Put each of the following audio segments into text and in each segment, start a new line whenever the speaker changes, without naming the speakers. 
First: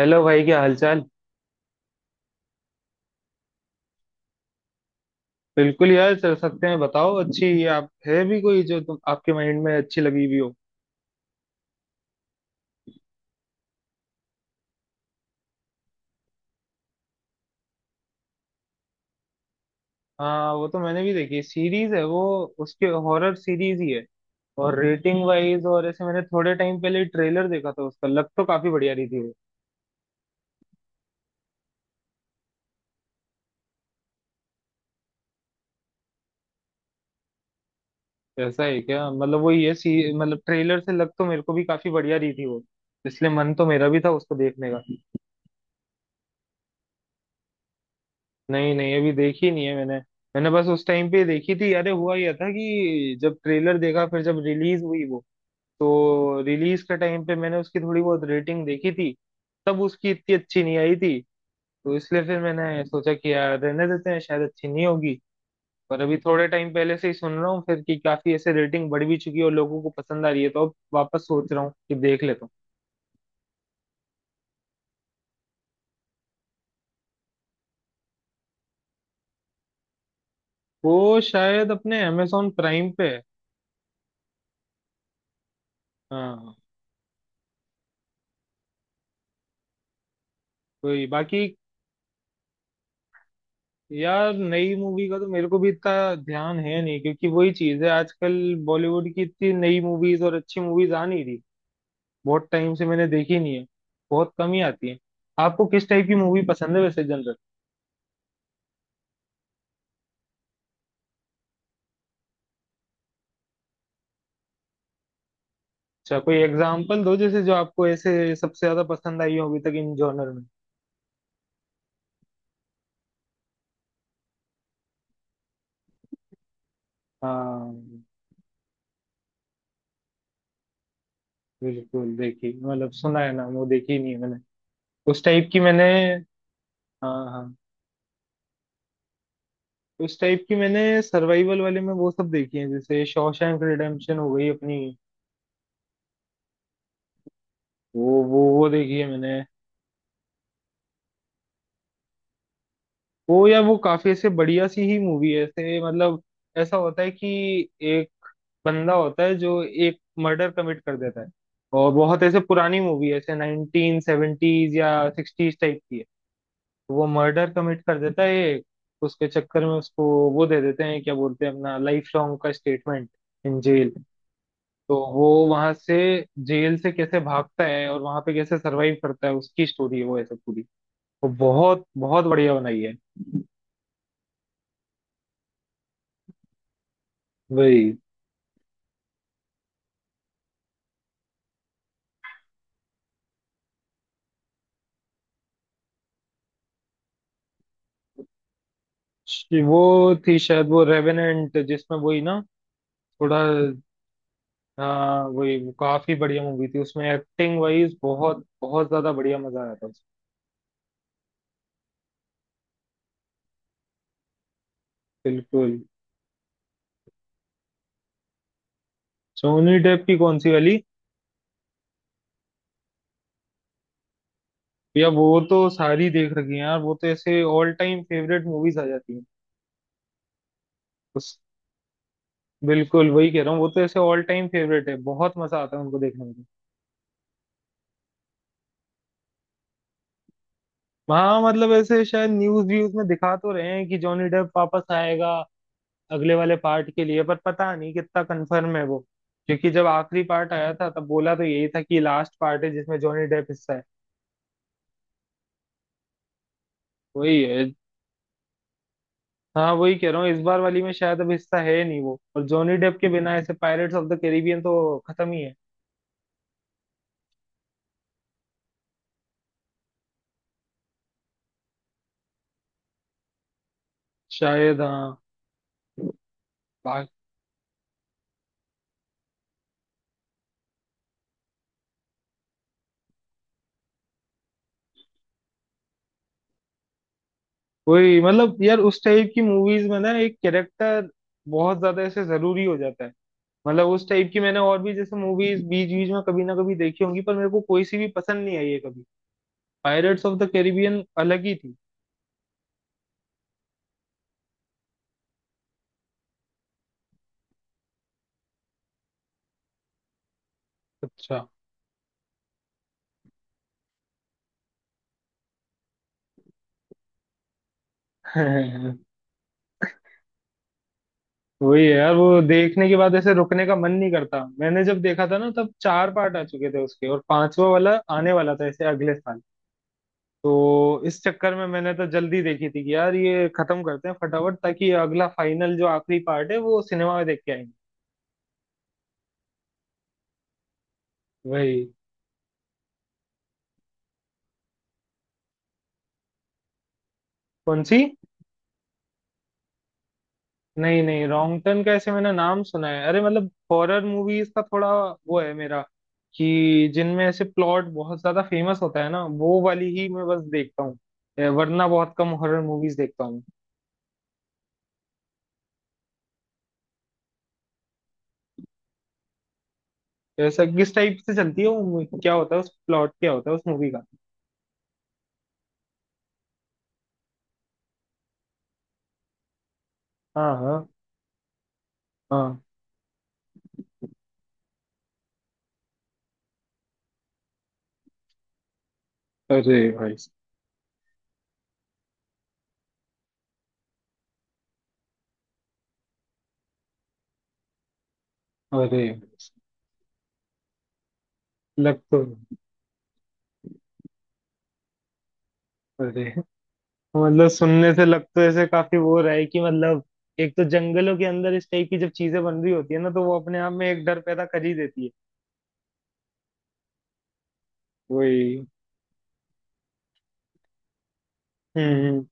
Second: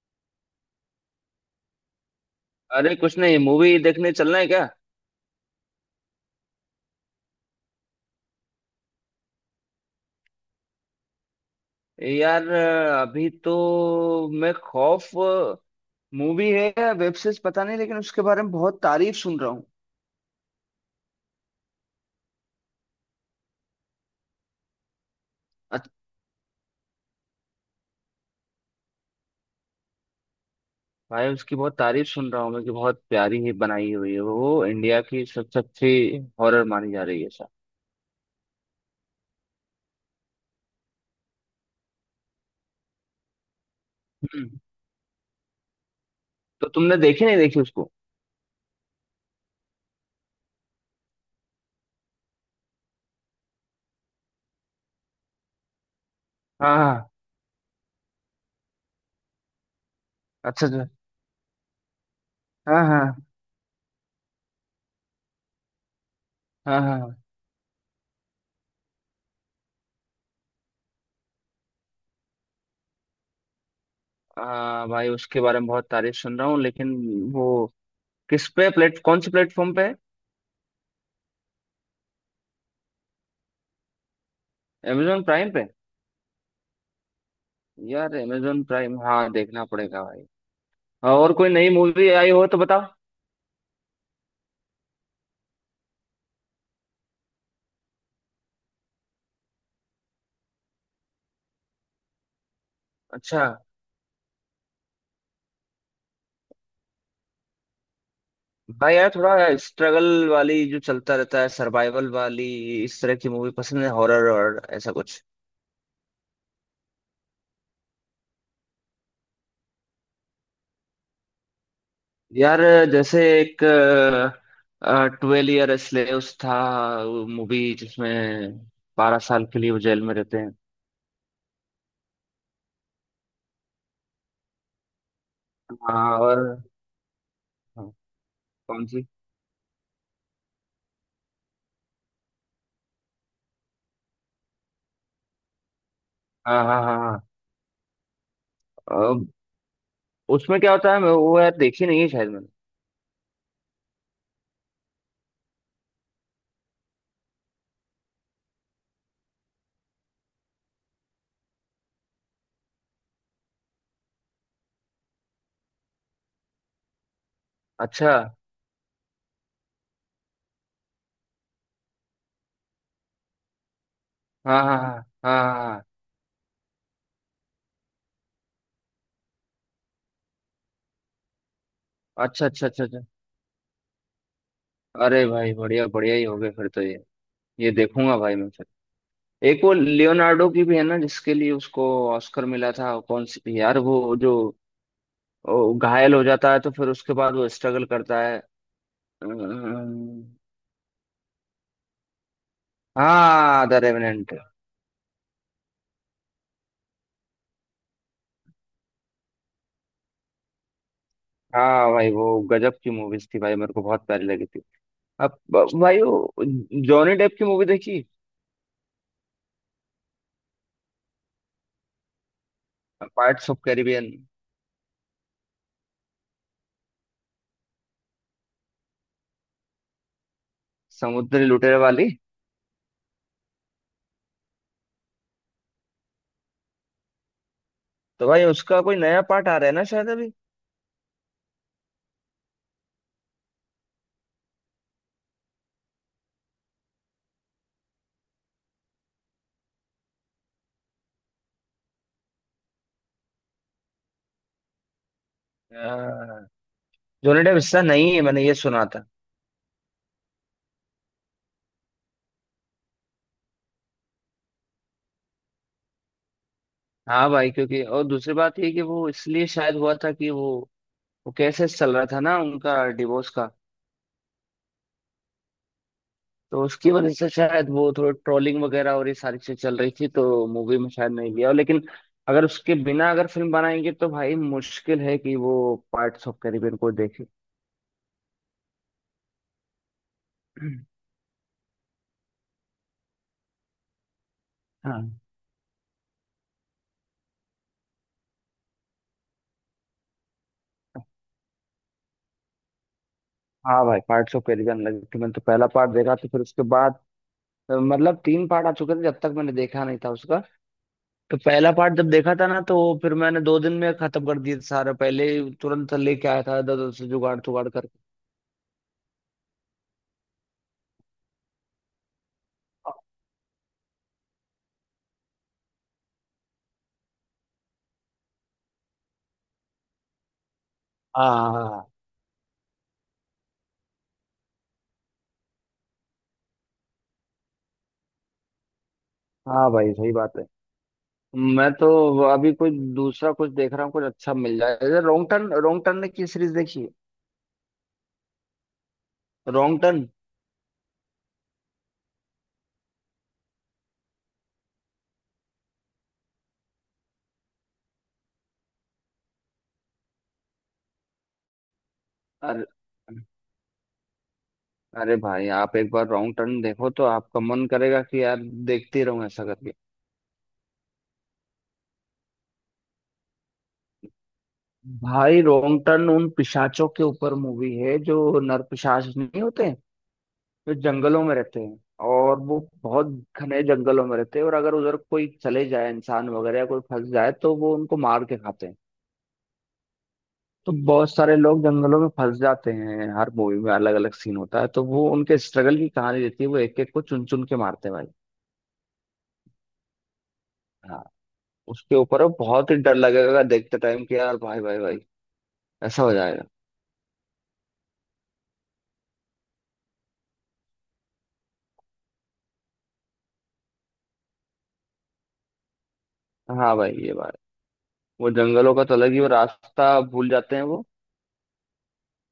Hello भाई, क्या हालचाल।
अरे कुछ नहीं, मूवी देखने चलना है क्या।
बिल्कुल यार, चल सकते हैं। बताओ, अच्छी आप है भी कोई जो तुम आपके माइंड में अच्छी लगी हुई हो।
यार अभी तो मैं खौफ मूवी है या वेब सीरीज पता नहीं, लेकिन उसके बारे में बहुत तारीफ सुन रहा हूँ।
हाँ, वो तो मैंने भी देखी, सीरीज है वो, उसके हॉरर सीरीज ही है। और रेटिंग वाइज और
अत-
ऐसे, मैंने थोड़े टाइम पहले ट्रेलर देखा था उसका, लग तो काफी बढ़िया रही थी वो।
भाई उसकी बहुत तारीफ सुन रहा हूँ मैं कि बहुत प्यारी ही बनाई हुई है वो, इंडिया की सबसे अच्छी हॉरर मानी जा रही है सर।
ऐसा है क्या? मतलब वो ये सी मतलब ट्रेलर से लग तो मेरे को भी काफी बढ़िया रही थी वो, इसलिए मन तो मेरा भी था उसको
हम्म
देखने का।
तो तुमने देखी नहीं, देखी उसको?
नहीं नहीं, अभी देखी नहीं है मैंने। मैंने बस उस टाइम पे देखी थी, अरे हुआ यह था कि जब ट्रेलर देखा फिर जब रिलीज हुई वो, तो
हाँ
रिलीज के
हाँ।
टाइम पे मैंने उसकी थोड़ी बहुत रेटिंग देखी थी। तब उसकी इतनी अच्छी
अच्छा
नहीं
अच्छा।
आई थी। तो इसलिए फिर मैंने
हाँ
सोचा
हाँ।
कि यार रहने देते हैं, शायद अच्छी नहीं होगी। पर अभी थोड़े टाइम
हाँ
पहले से ही
हाँ।
सुन रहा हूँ फिर कि काफी ऐसे रेटिंग बढ़ भी चुकी है और लोगों को पसंद आ रही है, तो अब वापस सोच रहा हूँ कि देख लेता हूँ।
हाँ भाई उसके बारे में बहुत तारीफ सुन रहा हूँ, लेकिन वो किस पे प्लेट कौन से प्लेटफॉर्म पे है?
वो शायद अपने अमेजोन प्राइम पे है।
अमेजोन प्राइम पे?
हाँ।
यार अमेजोन प्राइम, हाँ देखना पड़ेगा भाई।
कोई
हाँ, और
बाकी।
कोई नई मूवी आई हो तो बताओ।
यार, नई मूवी का तो मेरे को भी इतना ध्यान है नहीं, क्योंकि वही चीज है, आजकल बॉलीवुड की इतनी नई मूवीज और अच्छी मूवीज आ नहीं रही। बहुत टाइम से मैंने देखी
अच्छा।
नहीं है। बहुत कम ही आती है। आपको किस टाइप की मूवी पसंद है वैसे जनरल?
भाई यार थोड़ा स्ट्रगल वाली जो चलता रहता है, सर्वाइवल वाली, इस तरह की मूवी पसंद है, हॉरर और ऐसा कुछ।
अच्छा, कोई एग्जांपल दो, जैसे जो आपको ऐसे सबसे ज्यादा पसंद आई हो अभी तक इन जॉनर में।
यार जैसे एक ट्वेल्व ईयर स्लेव्स था, मूवी
हाँ,
जिसमें 12 साल के लिए वो जेल में रहते हैं।
बिल्कुल देखी, मतलब सुना है ना, वो देखी नहीं है मैंने। उस टाइप की मैंने,
हाँ और।
हाँ हाँ,
हाँ, कौन सी?
उस टाइप की मैंने सर्वाइवल वाले में वो सब देखी है, जैसे शॉशैंक रिडेम्पशन हो गई अपनी।
हाँ हाँ हाँ हाँ।
वो देखी
अ,
है मैंने।
उसमें क्या होता है, मैं वो यार देखी नहीं है शायद मैंने।
वो या वो काफी ऐसे बढ़िया सी ही मूवी है, ऐसे मतलब ऐसा होता है कि एक बंदा होता है जो एक मर्डर कमिट कर देता है। और बहुत ऐसे पुरानी मूवी है, ऐसे नाइनटीन सेवेंटीज या सिक्सटीज टाइप की है। तो वो मर्डर कमिट कर
अच्छा।
देता है एक, उसके चक्कर में उसको वो दे देते हैं, क्या बोलते हैं, अपना लाइफ लॉन्ग का स्टेटमेंट, इन जेल।
हाँ हाँ
तो
हाँ
वो
हाँ।
वहां
हाँ
से, जेल से कैसे भागता है और वहां पे कैसे सरवाइव करता है, उसकी स्टोरी है वो ऐसे पूरी। वो बहुत बहुत
अच्छा
बढ़िया
अच्छा
बनाई
अच्छा
है।
अच्छा। अरे भाई बढ़िया बढ़िया ही हो गए फिर तो ये
वही।
देखूंगा भाई मैं फिर। एक वो लियोनार्डो की भी है ना जिसके लिए उसको ऑस्कर मिला था, कौन सी थी यार वो जो वो घायल हो जाता है तो फिर उसके बाद वो स्ट्रगल करता है।
वो
अम्म,
थी शायद वो रेवेनेंट, जिसमें वही ना, थोड़ा,
हाँ द रेवेनेंट।
हाँ वही। वो काफी बढ़िया मूवी थी, उसमें एक्टिंग वाइज बहुत बहुत ज्यादा बढ़िया, मजा आया था उसमें।
हाँ भाई वो गजब की मूवीज थी भाई, मेरे को बहुत प्यारी लगी थी। अब
बिल्कुल।
भाई वो जॉनी डेप की मूवी देखी?
सोनी डेप की कौन सी वाली?
पार्ट्स ऑफ कैरिबियन,
या वो तो सारी देख रखी है यार, वो तो ऐसे ऑल टाइम फेवरेट मूवीज आ जाती हैं। उस,
समुद्री लुटेरे वाली।
बिल्कुल वही कह रहा हूँ, वो तो ऐसे ऑल टाइम फेवरेट है, बहुत मजा आता है उनको देखने में।
तो भाई उसका कोई नया पार्ट आ रहा है ना शायद।
हाँ, मतलब ऐसे शायद न्यूज व्यूज में दिखा तो रहे हैं कि जॉनी डेप वापस आएगा अगले वाले पार्ट के लिए, पर पता नहीं कितना कंफर्म है वो, क्योंकि जब आखिरी पार्ट आया था तब बोला तो यही था कि लास्ट पार्ट है जिसमें जॉनी डेप हिस्सा है।
अभी
वही
जोनी डेप
है।
हिस्सा नहीं है, मैंने ये सुना था।
हाँ वही कह रहा हूँ, इस बार वाली में शायद अब हिस्सा है नहीं वो, और जॉनी डेप के बिना ऐसे पायरेट्स ऑफ द कैरिबियन तो खत्म ही है।
हाँ भाई, क्योंकि और दूसरी बात ये कि वो इसलिए शायद हुआ था कि वो केसेस चल रहा था ना उनका, डिवोर्स का।
शायद हाँ।
तो उसकी
बा-
वजह से शायद वो थोड़ी ट्रोलिंग वगैरह और ये सारी चीज चल रही थी तो मूवी में शायद नहीं लिया, लेकिन अगर उसके बिना अगर फिल्म बनाएंगे तो भाई मुश्किल है कि वो पार्ट्स ऑफ कैरिबियन को देखे।
वही मतलब यार, उस टाइप की मूवीज में ना एक कैरेक्टर बहुत ज्यादा ऐसे जरूरी हो जाता है। मतलब उस टाइप की मैंने और भी जैसे
हाँ।
मूवीज बीच बीच में कभी ना कभी देखी होंगी, पर मेरे को कोई सी भी पसंद नहीं आई है कभी। पायरेट्स ऑफ द कैरिबियन अलग ही थी।
हाँ भाई पार्ट्स ऑफ कैरिबियन लगी थी, मैंने तो पहला पार्ट देखा तो फिर उसके बाद, मतलब तीन पार्ट आ चुके थे जब तक मैंने देखा नहीं था उसका। तो
अच्छा।
पहला पार्ट जब देखा था ना तो फिर मैंने 2 दिन में खत्म कर दिया था सारा, पहले ही तुरंत लेके आया था इधर से जुगाड़ तुगाड़ करके।
वही है यार, वो देखने
हाँ
के बाद ऐसे रुकने का मन नहीं करता। मैंने जब देखा था ना, तब चार पार्ट आ चुके थे उसके और पांचवा वाला आने वाला था ऐसे अगले साल। तो इस
हाँ।
चक्कर में
हाँ
मैंने तो जल्दी देखी थी कि यार ये खत्म करते हैं फटाफट, ताकि अगला फाइनल जो आखिरी पार्ट है वो सिनेमा में देख के आएंगे।
हाँ भाई सही बात है। मैं
वही।
तो अभी कोई दूसरा कुछ देख रहा हूँ, कुछ अच्छा मिल जाए जैसे रॉन्ग टर्न, रॉन्ग टर्न ने की सीरीज देखी है?
कौन सी?
Wrong turn.
नहीं नहीं, रॉन्ग टर्न का ऐसे मैंने नाम सुना है, अरे मतलब हॉरर मूवीज का थोड़ा वो है मेरा कि जिनमें ऐसे प्लॉट बहुत ज्यादा फेमस होता है ना, वो वाली ही मैं बस देखता हूँ, वरना बहुत कम हॉरर
अरे,
मूवीज देखता हूँ।
अरे भाई आप एक बार रॉन्ग टर्न देखो तो आपका मन करेगा कि यार देखते ही रहूं ऐसा करके।
ऐसा किस टाइप से चलती है वो movie? क्या होता है उस प्लॉट, क्या होता है उस मूवी का?
भाई रॉन्ग टर्न उन पिशाचों के ऊपर मूवी है जो नरपिशाच नहीं होते।
हाँ
वे
हाँ
जंगलों में रहते हैं, और वो
हाँ।
बहुत घने जंगलों में रहते हैं, और अगर उधर कोई चले जाए इंसान वगैरह या कोई फंस जाए तो वो उनको मार के खाते हैं।
अरे भाई।
तो बहुत सारे लोग जंगलों में फंस जाते हैं, हर मूवी में अलग अलग सीन होता है, तो वो उनके स्ट्रगल की कहानी देती है, वो एक एक को चुन चुन के मारते हैं भाई।
अरे।
हाँ। उसके
लग
ऊपर
तो,
अब बहुत ही डर लगेगा देखते टाइम कि यार भाई भाई भाई ऐसा हो
अरे
जाएगा।
मतलब सुनने से लग तो ऐसे काफी वो रहा है, कि मतलब एक तो जंगलों के अंदर इस टाइप की जब चीजें बन रही होती है ना, तो वो अपने आप में एक डर पैदा कर ही देती है।
हाँ भाई ये बात। वो
वही।
जंगलों का तो अलग ही, वो रास्ता भूल जाते हैं, वो
हम्म।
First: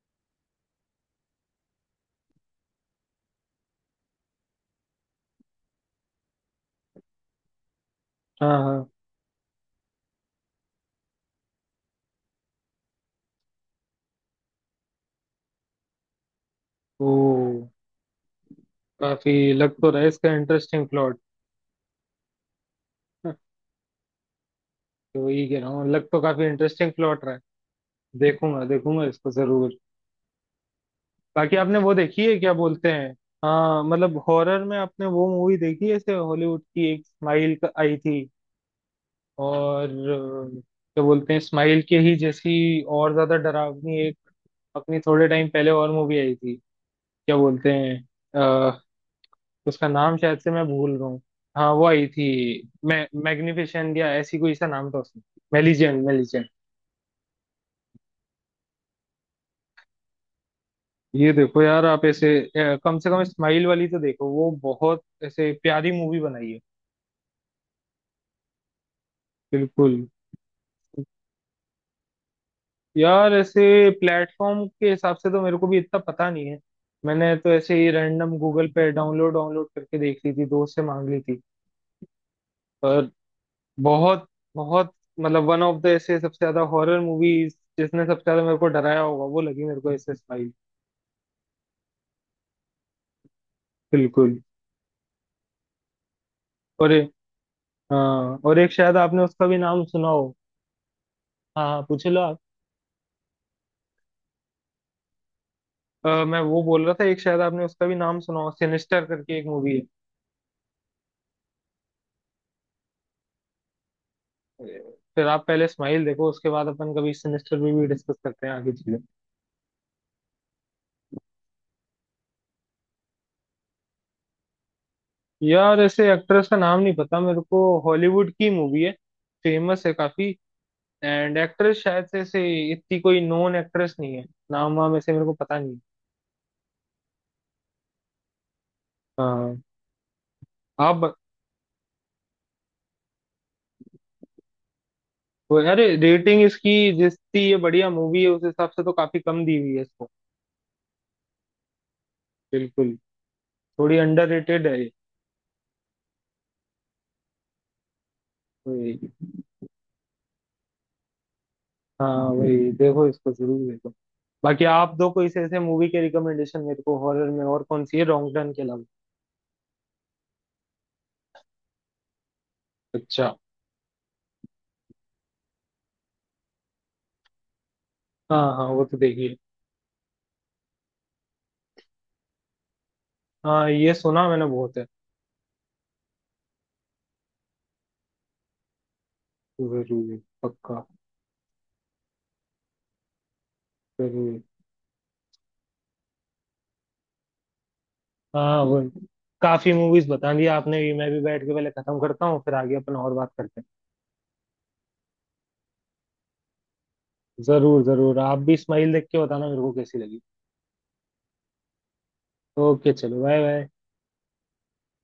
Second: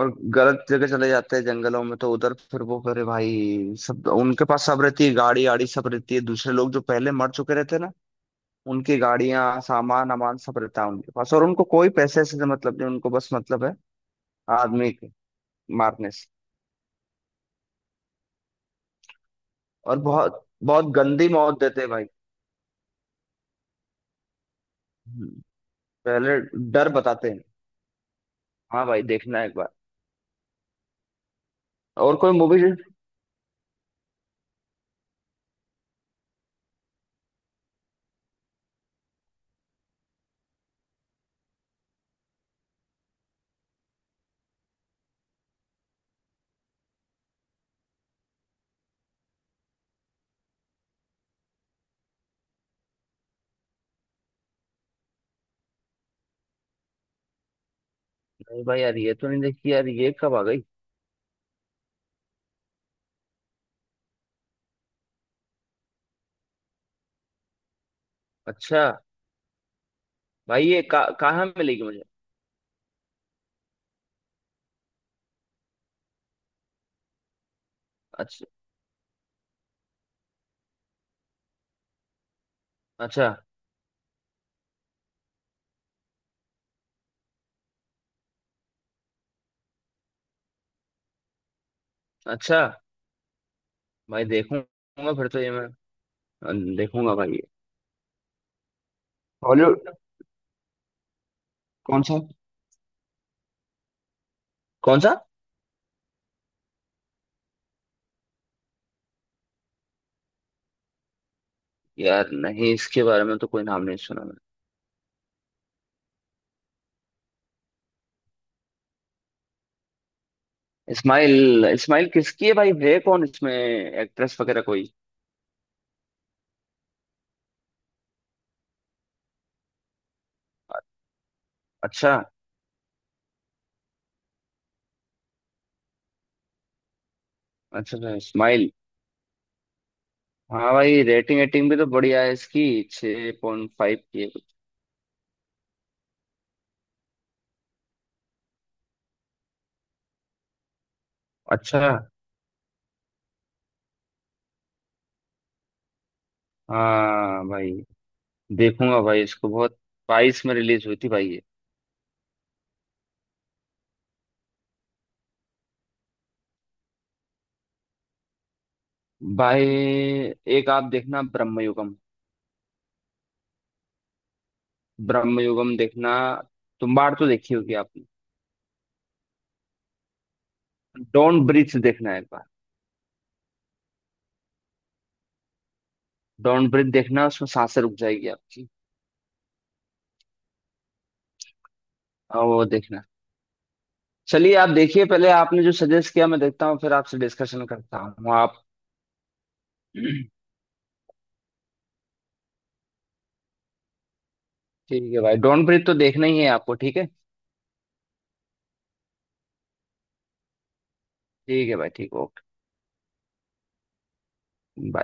और गलत जगह चले जाते हैं जंगलों में, तो उधर फिर वो करे भाई, सब उनके पास सब रहती है, गाड़ी आड़ी सब रहती है, दूसरे लोग जो पहले मर चुके रहते हैं ना,
हाँ हाँ।
उनकी गाड़ियां सामान अमान सब रहता है उनके पास, और उनको कोई पैसे से मतलब नहीं, उनको बस मतलब है आदमी के मारने से।
ओ, काफी लग तो
और
रहा है इसका
बहुत
इंटरेस्टिंग
बहुत
प्लॉट।
गंदी मौत देते हैं भाई।
तो
हम्म,
वही कह रहा हूँ, लग तो
पहले
काफी
डर
इंटरेस्टिंग प्लॉट
बताते
रहा है।
हैं।
देखूंगा
हाँ भाई
देखूंगा इसको
देखना एक बार।
जरूर। बाकी आपने वो
और
देखी
कोई
है, क्या
मूवी नहीं?
बोलते हैं, हाँ मतलब हॉरर में आपने वो मूवी देखी है ऐसे हॉलीवुड की, एक स्माइल आई थी। और क्या बोलते हैं, स्माइल के ही जैसी और ज्यादा डरावनी एक, अपनी थोड़े टाइम पहले और मूवी आई थी, क्या बोलते हैं, उसका नाम शायद से मैं भूल रहा हूँ। हाँ वो आई थी, मैं मैग्निफिसेंट या ऐसी कोई सा नाम था उसमें, मेलिजेंट मेलिजेंट।
भाई यार ये तो नहीं देखी यार, ये कब आ गई?
ये देखो यार आप ऐसे, कम से कम स्माइल वाली तो देखो, वो बहुत ऐसे प्यारी मूवी बनाई है।
अच्छा।
बिल्कुल।
भाई ये कहाँ मिलेगी मुझे?
यार ऐसे प्लेटफॉर्म के हिसाब से तो मेरे को भी इतना पता नहीं है, मैंने तो ऐसे ही रैंडम
अच्छा।
गूगल पे डाउनलोड डाउनलोड करके देख ली थी, दोस्त से मांग ली थी। पर
अच्छा।
बहुत बहुत, मतलब वन ऑफ द ऐसे सबसे ज्यादा हॉरर मूवीज जिसने सबसे ज्यादा मेरे को डराया होगा, वो लगी मेरे को ऐसे स्पाई।
अच्छा भाई
बिल्कुल।
देखूंगा फिर तो ये मैं।
और
देखूंगा भाई ये।
हाँ, और एक शायद आपने उसका भी नाम
हॉलीवुड।
सुना हो। हाँ हाँ,
कौन
पूछ
सा?
लो आप।
कौन सा?
मैं वो बोल रहा था, एक शायद आपने उसका भी नाम सुना हो, सिनिस्टर करके एक मूवी है।
यार नहीं इसके बारे में तो कोई नाम नहीं सुना मैंने।
फिर आप पहले स्माइल देखो, उसके बाद अपन कभी सिनिस्टर भी डिस्कस करते हैं आगे चीजें।
इस्माइल इस्माइल किसकी है भाई, है कौन इसमें एक्ट्रेस वगैरह कोई?
यार ऐसे एक्ट्रेस का नाम नहीं पता मेरे को, हॉलीवुड की मूवी है, फेमस है काफी। एंड एक्ट्रेस शायद
अच्छा
से ऐसे इतनी कोई नोन एक्ट्रेस नहीं है, नाम वाम ऐसे मेरे को पता नहीं है।
अच्छा अच्छा इस्माइल।
हाँ।
हाँ
आप
भाई रेटिंग एटिंग भी तो बढ़िया है इसकी, 6.5 की है।
अरे रेटिंग इसकी, जितनी ये बढ़िया मूवी है उस हिसाब से तो काफी कम दी हुई है इसको।
अच्छा।
बिल्कुल। थोड़ी अंडररेटेड है ये।
हाँ भाई
वही।
देखूंगा भाई इसको बहुत। 22 में रिलीज हुई थी भाई ये।
हाँ वही, देखो इसको जरूर देखो। बाकी आप दो कोई ऐसे मूवी के रिकमेंडेशन मेरे को हॉरर में और कौन सी है, रॉन्ग टर्न के अलावा।
भाई एक आप देखना ब्रह्मयुगम।
अच्छा।
ब्रह्मयुगम देखना। तुम्बाड़ तो देखी होगी आप।
हाँ हाँ वो तो देखिए।
डॉन ब्रीथ देखना है एक बार।
हाँ ये सुना मैंने बहुत है।
डॉन ब्रीथ देखना, उसमें सांसें रुक जाएगी आपकी।
जरूर, पक्का,
और वो देखना।
जरूर।
चलिए आप देखिए पहले, आपने जो सजेस्ट किया मैं देखता हूँ फिर आपसे डिस्कशन करता हूँ आप।
हाँ वो, काफी मूवीज बता दी आपने भी, मैं भी बैठ के पहले खत्म करता हूँ फिर आगे अपन और बात करते
ठीक है भाई, डॉन ब्रीथ तो देखना ही है आपको, ठीक है?
हैं। जरूर जरूर, आप भी स्माइल देख के बताना मेरे को कैसी लगी।
ठीक है भाई, ठीक।
ओके, चलो बाय बाय।
ओके।